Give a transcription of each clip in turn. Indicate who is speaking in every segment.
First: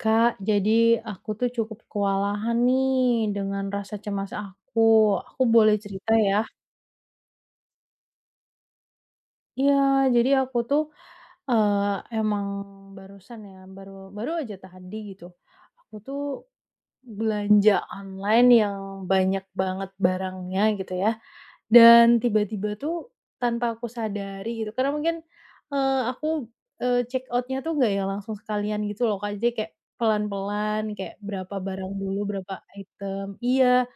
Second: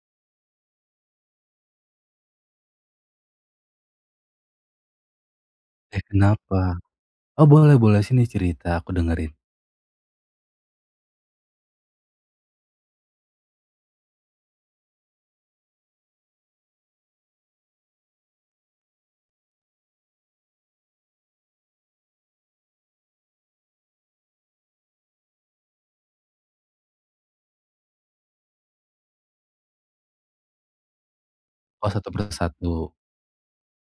Speaker 1: Kak, jadi aku tuh cukup kewalahan nih dengan rasa cemas aku. Aku boleh
Speaker 2: Eh,
Speaker 1: cerita ya?
Speaker 2: kenapa? Oh, boleh boleh, sini cerita, aku dengerin.
Speaker 1: Iya, jadi aku tuh, emang barusan ya, baru baru aja tadi gitu, aku tuh belanja online yang banyak banget barangnya gitu ya. Dan tiba-tiba tuh tanpa aku sadari gitu karena mungkin, aku, check outnya tuh nggak yang langsung sekalian gitu loh Kak, jadi kayak pelan-pelan kayak berapa
Speaker 2: Oh,
Speaker 1: barang
Speaker 2: satu
Speaker 1: dulu,
Speaker 2: per
Speaker 1: berapa
Speaker 2: satu.
Speaker 1: item iya,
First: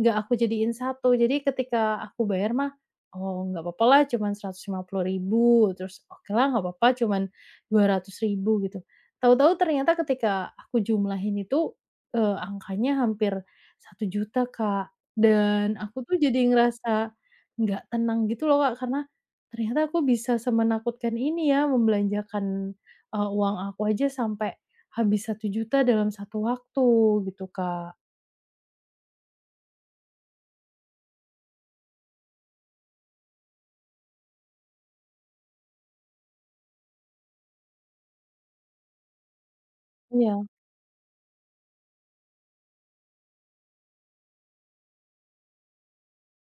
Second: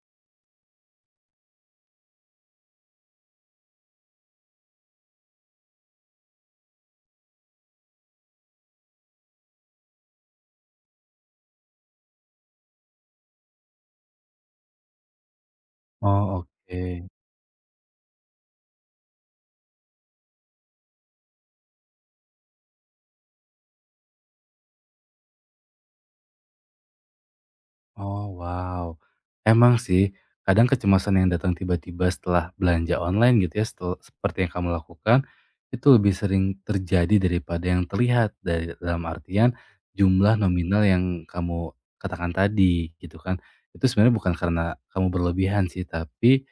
Speaker 1: nggak aku jadiin satu jadi ketika aku bayar mah, oh nggak apa-apa lah cuman rp ribu terus oke lah nggak apa apa cuman rp ribu gitu. Tahu-tahu ternyata ketika aku jumlahin itu, angkanya hampir satu juta Kak, dan aku tuh
Speaker 2: Oh,
Speaker 1: jadi
Speaker 2: oke.
Speaker 1: ngerasa nggak tenang gitu loh Kak, karena ternyata aku bisa semenakutkan ini ya membelanjakan, uang aku aja sampai habis satu juta dalam satu waktu gitu Kak.
Speaker 2: Oh, wow. Emang sih, kadang kecemasan yang datang tiba-tiba setelah belanja online gitu ya, seperti yang kamu lakukan, itu lebih sering terjadi daripada yang terlihat dari dalam artian jumlah
Speaker 1: Iya.
Speaker 2: nominal yang kamu katakan tadi gitu kan. Itu sebenarnya bukan karena kamu berlebihan sih, tapi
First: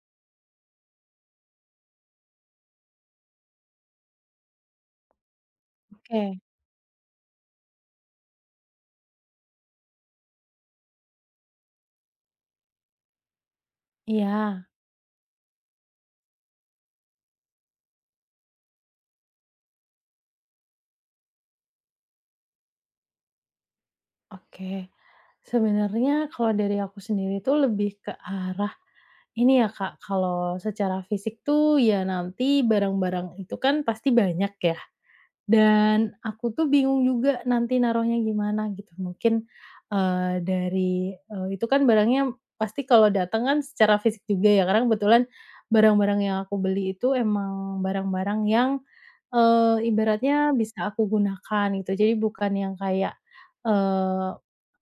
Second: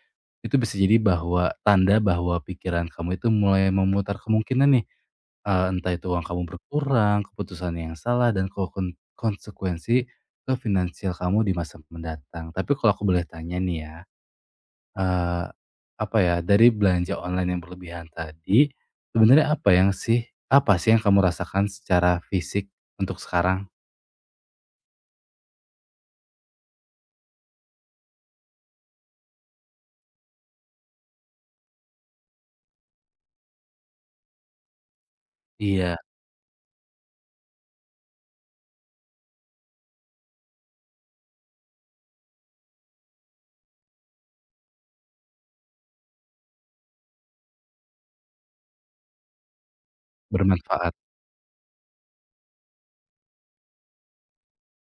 Speaker 2: itu bisa jadi bahwa tanda bahwa pikiran kamu itu mulai memutar kemungkinan nih entah itu uang
Speaker 1: Oke.
Speaker 2: kamu berkurang, keputusan yang salah dan konsekuensi ke finansial kamu di masa mendatang. Tapi kalau aku boleh tanya nih ya,
Speaker 1: Iya.
Speaker 2: eee, apa ya, dari belanja online yang berlebihan tadi, sebenarnya apa sih yang kamu rasakan secara fisik untuk sekarang?
Speaker 1: Oke. Sebenarnya kalau dari aku sendiri tuh lebih ke arah ini ya, Kak, kalau secara fisik tuh ya nanti barang-barang itu kan pasti banyak ya,
Speaker 2: Iya,
Speaker 1: dan aku tuh bingung juga nanti naruhnya gimana gitu. Mungkin, dari, itu kan barangnya pasti kalau datang kan secara fisik juga ya, karena kebetulan barang-barang yang aku beli itu emang barang-barang yang, ibaratnya bisa
Speaker 2: bermanfaat.
Speaker 1: aku gunakan gitu. Jadi bukan yang kayak,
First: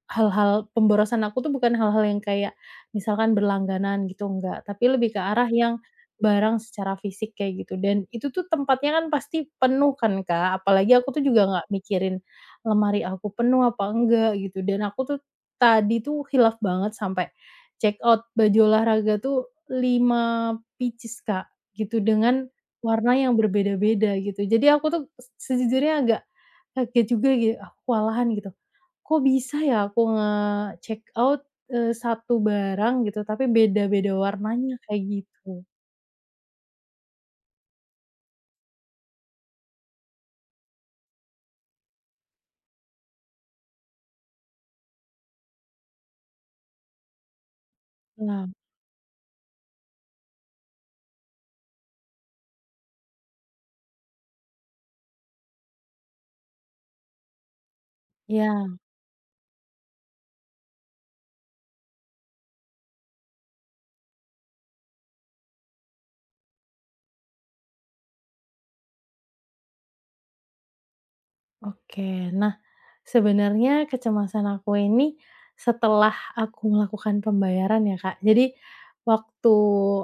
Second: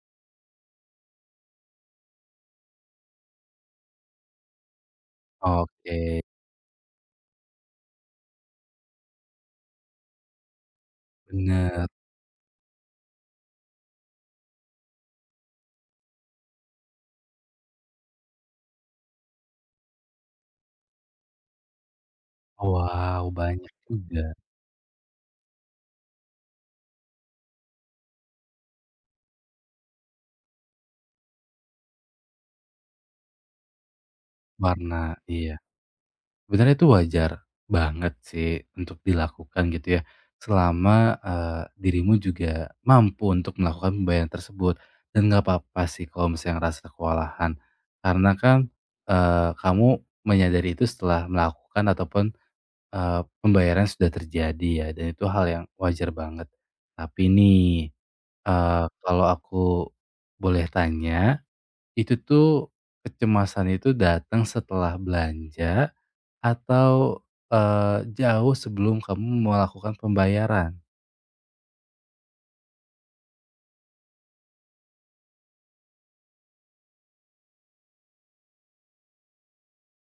Speaker 1: hal-hal pemborosan aku tuh bukan hal-hal yang kayak misalkan berlangganan gitu, enggak, tapi lebih ke arah yang
Speaker 2: Oke,
Speaker 1: barang secara fisik kayak gitu dan itu tuh tempatnya kan pasti penuh kan, Kak, apalagi aku tuh juga nggak
Speaker 2: bener.
Speaker 1: mikirin lemari aku penuh apa enggak gitu dan aku tuh tadi tuh hilaf banget sampai check out baju olahraga tuh 5 pieces, Kak, gitu dengan warna
Speaker 2: Wow,
Speaker 1: yang
Speaker 2: banyak
Speaker 1: berbeda-beda
Speaker 2: juga
Speaker 1: gitu. Jadi aku tuh sejujurnya agak kaget juga gitu, aku kewalahan gitu. Kok bisa ya aku nge-check out, 1 barang gitu tapi beda-beda warnanya kayak
Speaker 2: warna,
Speaker 1: gitu.
Speaker 2: iya. Sebenarnya itu wajar banget sih untuk dilakukan gitu ya, selama, dirimu juga mampu untuk melakukan pembayaran tersebut, dan nggak apa-apa sih kalau misalnya ngerasa kewalahan. Karena
Speaker 1: Wow,
Speaker 2: kan, kamu menyadari itu setelah melakukan ataupun, pembayaran sudah terjadi ya, dan itu hal yang wajar banget. Tapi nih,
Speaker 1: iya,
Speaker 2: kalau aku boleh tanya, itu tuh kecemasan itu datang setelah belanja atau, jauh sebelum kamu melakukan pembayaran?
Speaker 1: oke. Nah, sebenarnya kecemasan aku ini setelah aku melakukan pembayaran ya, Kak. Jadi waktu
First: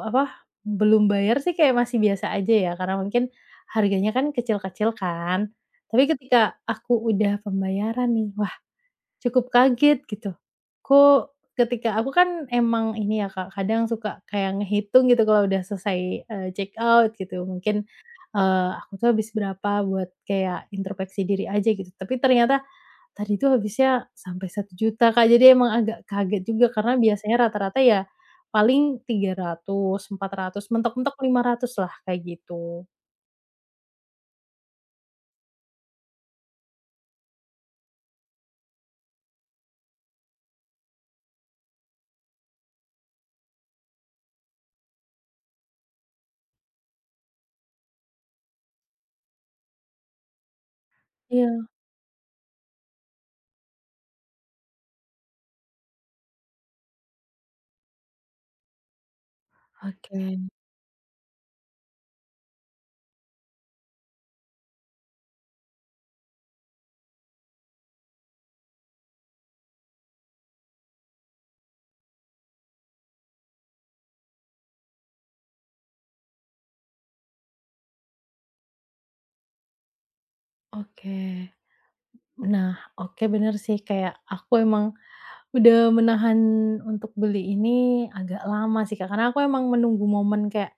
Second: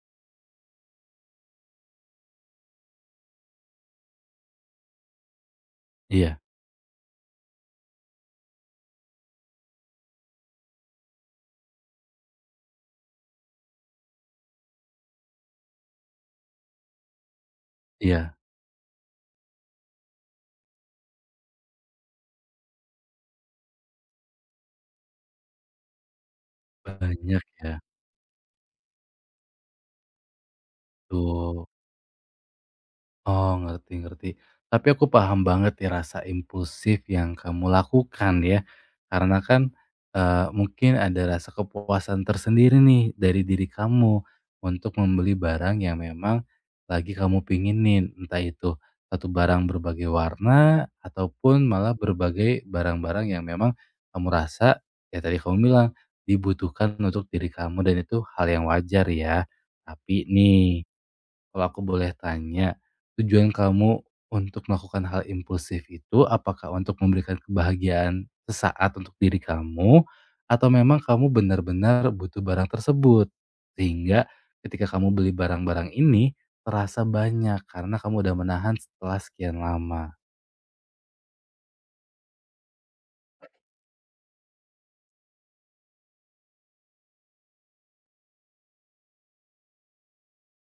Speaker 1: apa, belum bayar sih kayak masih biasa aja ya karena mungkin harganya kan kecil-kecil kan. Tapi
Speaker 2: Iya
Speaker 1: ketika aku udah pembayaran nih, wah, cukup kaget gitu. Kok ketika aku kan emang ini ya Kak, kadang suka kayak ngehitung gitu kalau udah selesai, check out gitu mungkin,
Speaker 2: iya,
Speaker 1: aku tuh habis berapa buat kayak introspeksi diri aja gitu. Tapi ternyata tadi tuh habisnya sampai satu juta Kak, jadi emang agak kaget juga karena biasanya
Speaker 2: banyak ya,
Speaker 1: rata-rata ya paling tiga ratus empat ratus mentok-mentok lima
Speaker 2: betul.
Speaker 1: ratus lah kayak gitu.
Speaker 2: Oh, ngerti ngerti. Tapi aku paham banget nih rasa impulsif yang kamu lakukan ya. Karena kan, mungkin ada rasa kepuasan tersendiri nih dari diri kamu untuk membeli barang yang memang lagi kamu pinginin. Entah itu satu barang berbagai warna
Speaker 1: Iya.
Speaker 2: ataupun malah berbagai barang-barang yang memang kamu rasa, ya tadi kamu bilang dibutuhkan untuk diri kamu dan itu hal yang wajar ya. Tapi
Speaker 1: Oke,
Speaker 2: nih kalau aku boleh tanya, tujuan kamu untuk melakukan hal impulsif itu apakah untuk memberikan kebahagiaan sesaat untuk diri kamu atau memang kamu benar-benar butuh barang tersebut? Sehingga ketika kamu beli barang-barang ini terasa banyak karena kamu udah menahan setelah sekian lama.
Speaker 1: oke. Nah, oke bener sih kayak aku emang udah menahan untuk beli ini agak lama sih, Kak, karena aku emang menunggu momen kayak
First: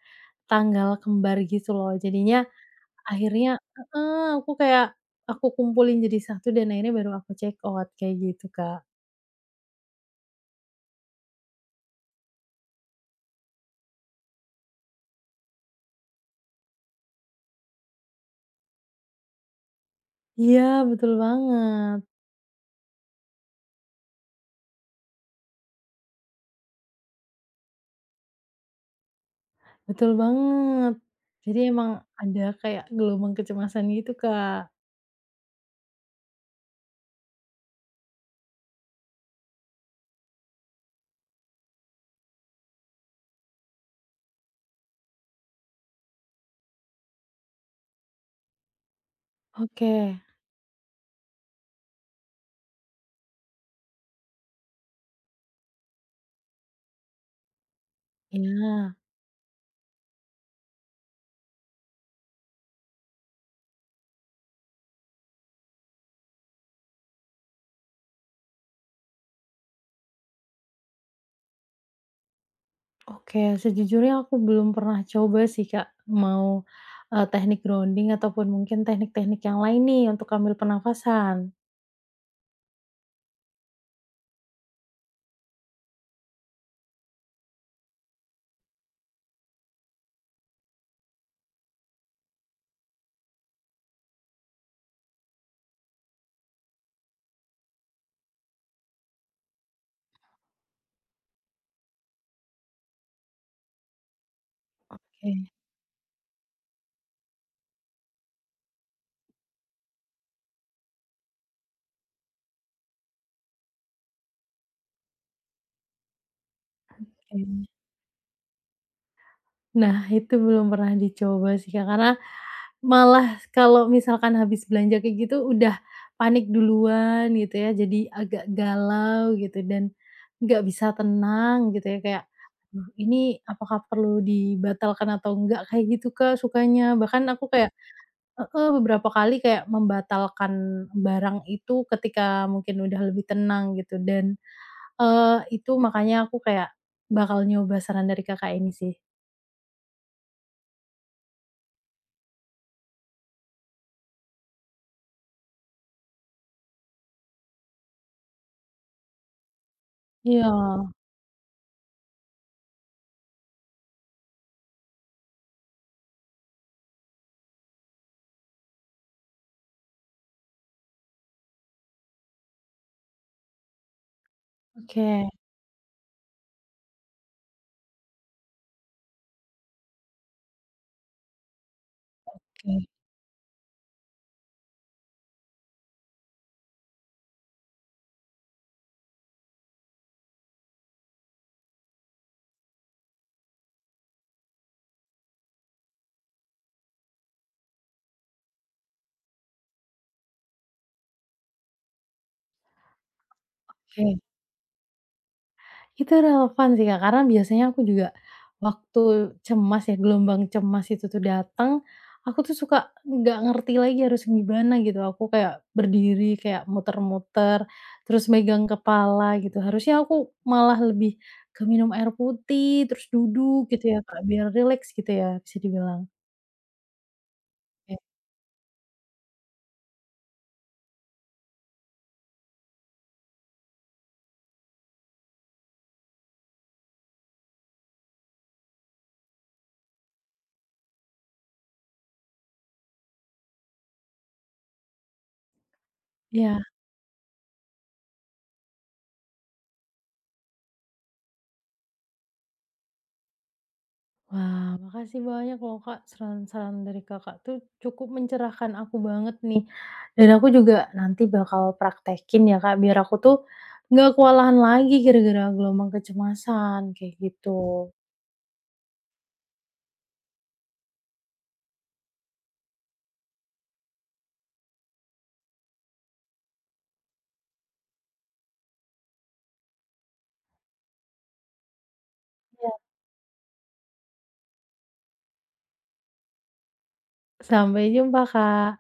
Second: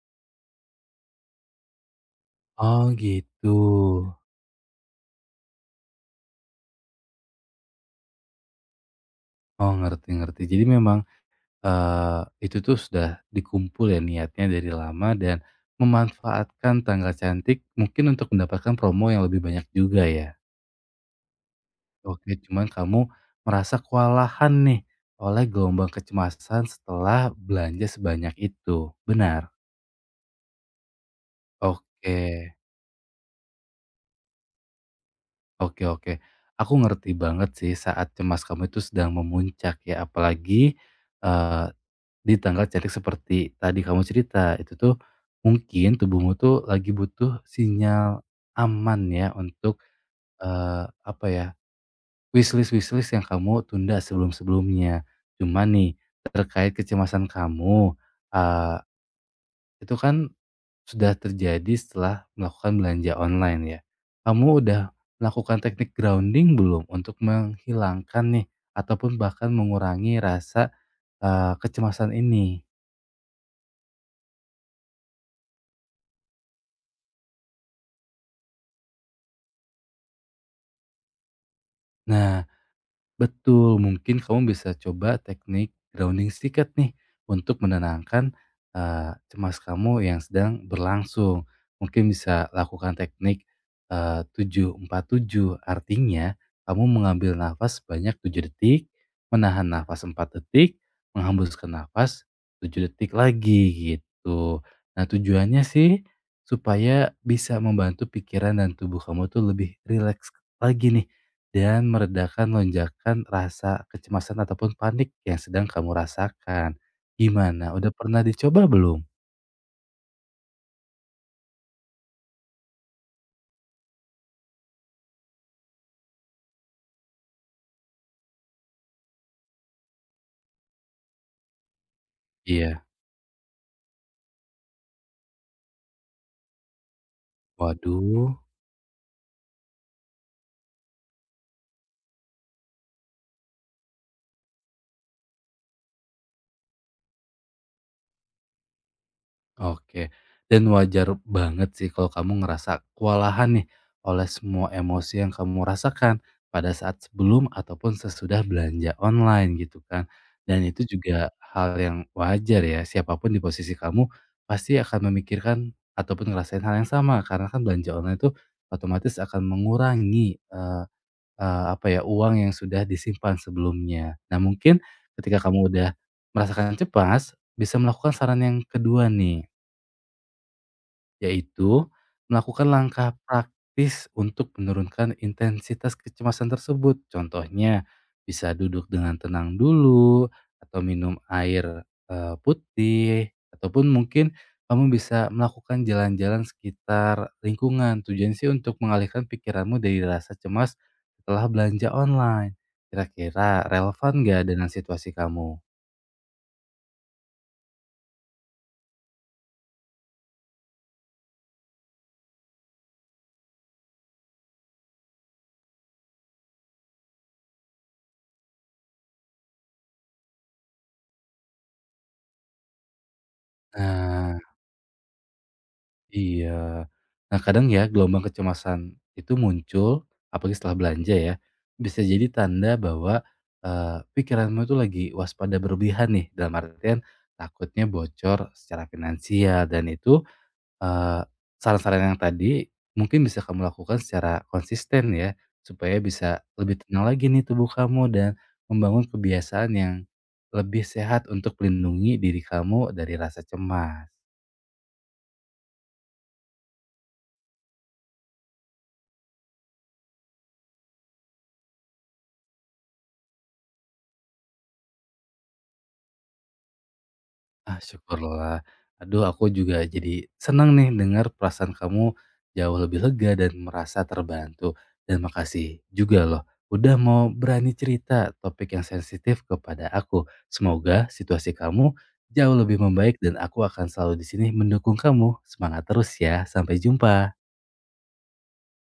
Speaker 1: tanggal kembar gitu loh. Jadinya
Speaker 2: Oh gitu.
Speaker 1: akhirnya heeh, aku kayak aku kumpulin jadi satu dan akhirnya baru aku check out, kayak gitu, Kak.
Speaker 2: Oh ngerti-ngerti. Jadi memang itu tuh sudah dikumpul ya niatnya dari lama dan memanfaatkan tanggal cantik mungkin untuk mendapatkan promo yang lebih banyak juga ya.
Speaker 1: Iya, betul banget,
Speaker 2: Oke, cuman kamu merasa kewalahan nih oleh gelombang kecemasan setelah belanja sebanyak itu, benar?
Speaker 1: betul banget. Jadi emang
Speaker 2: Oke,
Speaker 1: ada kayak gelombang kecemasan gitu, Kak.
Speaker 2: oke oke. Aku ngerti banget sih saat cemas kamu itu sedang memuncak ya, apalagi, di tanggal cetek seperti tadi kamu cerita, itu tuh mungkin tubuhmu tuh lagi butuh sinyal aman ya untuk,
Speaker 1: Oke,
Speaker 2: apa ya, wishlist-wishlist yang kamu tunda sebelum-sebelumnya. Cuman nih, terkait kecemasan kamu, eee,
Speaker 1: iya.
Speaker 2: itu kan sudah terjadi setelah melakukan belanja online ya. Kamu udah melakukan teknik grounding belum untuk menghilangkan nih ataupun bahkan mengurangi rasa, kecemasan ini?
Speaker 1: Oke, sejujurnya aku belum pernah coba sih Kak, mau, teknik grounding ataupun mungkin teknik-teknik yang lain nih untuk ambil pernafasan.
Speaker 2: Nah, betul, mungkin kamu bisa coba teknik grounding stiket nih untuk menenangkan cemas kamu yang sedang berlangsung. Mungkin bisa lakukan teknik 7-4-7, artinya kamu mengambil nafas sebanyak 7 detik, menahan nafas 4 detik, menghembuskan nafas 7 detik lagi gitu. Nah
Speaker 1: Oke,
Speaker 2: tujuannya sih supaya bisa membantu pikiran dan tubuh kamu tuh lebih rileks lagi nih dan meredakan lonjakan rasa kecemasan ataupun panik yang sedang kamu rasakan. Gimana,
Speaker 1: oke.
Speaker 2: udah pernah dicoba belum?
Speaker 1: Nah, itu belum pernah dicoba sih Kak, karena malah kalau misalkan habis belanja kayak gitu udah panik duluan gitu ya, jadi agak galau gitu dan nggak bisa tenang gitu ya, kayak,
Speaker 2: Iya,
Speaker 1: "Aduh ini apakah perlu dibatalkan atau enggak?" Kayak gitu Kak sukanya, bahkan aku kayak
Speaker 2: waduh.
Speaker 1: heeh, beberapa kali kayak membatalkan barang itu ketika mungkin udah lebih tenang gitu dan, eee, itu makanya aku kayak bakal nyoba saran dari Kakak ini sih.
Speaker 2: Oke, dan wajar banget sih kalau kamu ngerasa kewalahan nih oleh semua emosi yang kamu rasakan pada saat sebelum ataupun sesudah belanja online gitu kan.
Speaker 1: Iya,
Speaker 2: Dan itu juga hal yang wajar ya, siapapun di posisi kamu pasti akan memikirkan ataupun ngerasain hal yang sama karena kan belanja online itu otomatis akan mengurangi apa ya, uang yang sudah disimpan sebelumnya. Nah, mungkin
Speaker 1: oke,
Speaker 2: ketika kamu udah merasakan cepat bisa melakukan saran yang kedua nih. Yaitu melakukan
Speaker 1: oke,
Speaker 2: langkah praktis untuk menurunkan intensitas kecemasan tersebut. Contohnya, bisa duduk dengan tenang dulu atau minum air, putih ataupun mungkin kamu bisa melakukan jalan-jalan sekitar lingkungan. Tujuan sih untuk mengalihkan pikiranmu dari rasa cemas setelah belanja online. Kira-kira
Speaker 1: oke.
Speaker 2: relevan nggak dengan situasi kamu?
Speaker 1: Itu relevan sih, Kak, karena biasanya aku juga waktu cemas ya, gelombang cemas itu tuh datang, aku tuh suka nggak ngerti lagi harus gimana gitu. Aku kayak berdiri, kayak muter-muter, terus megang kepala gitu. Harusnya aku malah lebih ke minum air putih, terus duduk gitu ya, Kak,
Speaker 2: Nah.
Speaker 1: biar rileks gitu ya, bisa dibilang.
Speaker 2: Iya. Nah, kadang ya
Speaker 1: Kayak
Speaker 2: gelombang kecemasan itu muncul, apalagi setelah belanja ya, bisa jadi tanda bahwa, pikiranmu itu lagi waspada berlebihan nih, dalam artian takutnya bocor secara finansial dan itu, eee, saran-saran yang tadi mungkin bisa kamu lakukan secara konsisten ya, supaya bisa
Speaker 1: iya.
Speaker 2: lebih tenang lagi nih tubuh kamu dan membangun kebiasaan yang lebih sehat untuk melindungi diri kamu dari rasa cemas.
Speaker 1: Wah, makasih banyak loh Kak, saran-saran dari Kakak tuh cukup mencerahkan aku banget nih. Dan aku juga nanti bakal praktekin ya Kak, biar aku tuh nggak kewalahan lagi gara-gara gelombang kecemasan, kayak gitu.
Speaker 2: Ah, syukurlah. Aduh, aku juga jadi senang nih dengar perasaan kamu jauh lebih lega dan merasa terbantu. Dan makasih juga loh, udah mau berani cerita topik yang sensitif kepada aku. Semoga situasi kamu jauh
Speaker 1: Iya.
Speaker 2: lebih membaik dan aku akan selalu di sini mendukung kamu. Semangat terus ya, sampai jumpa.
Speaker 1: Sampai jumpa Kak.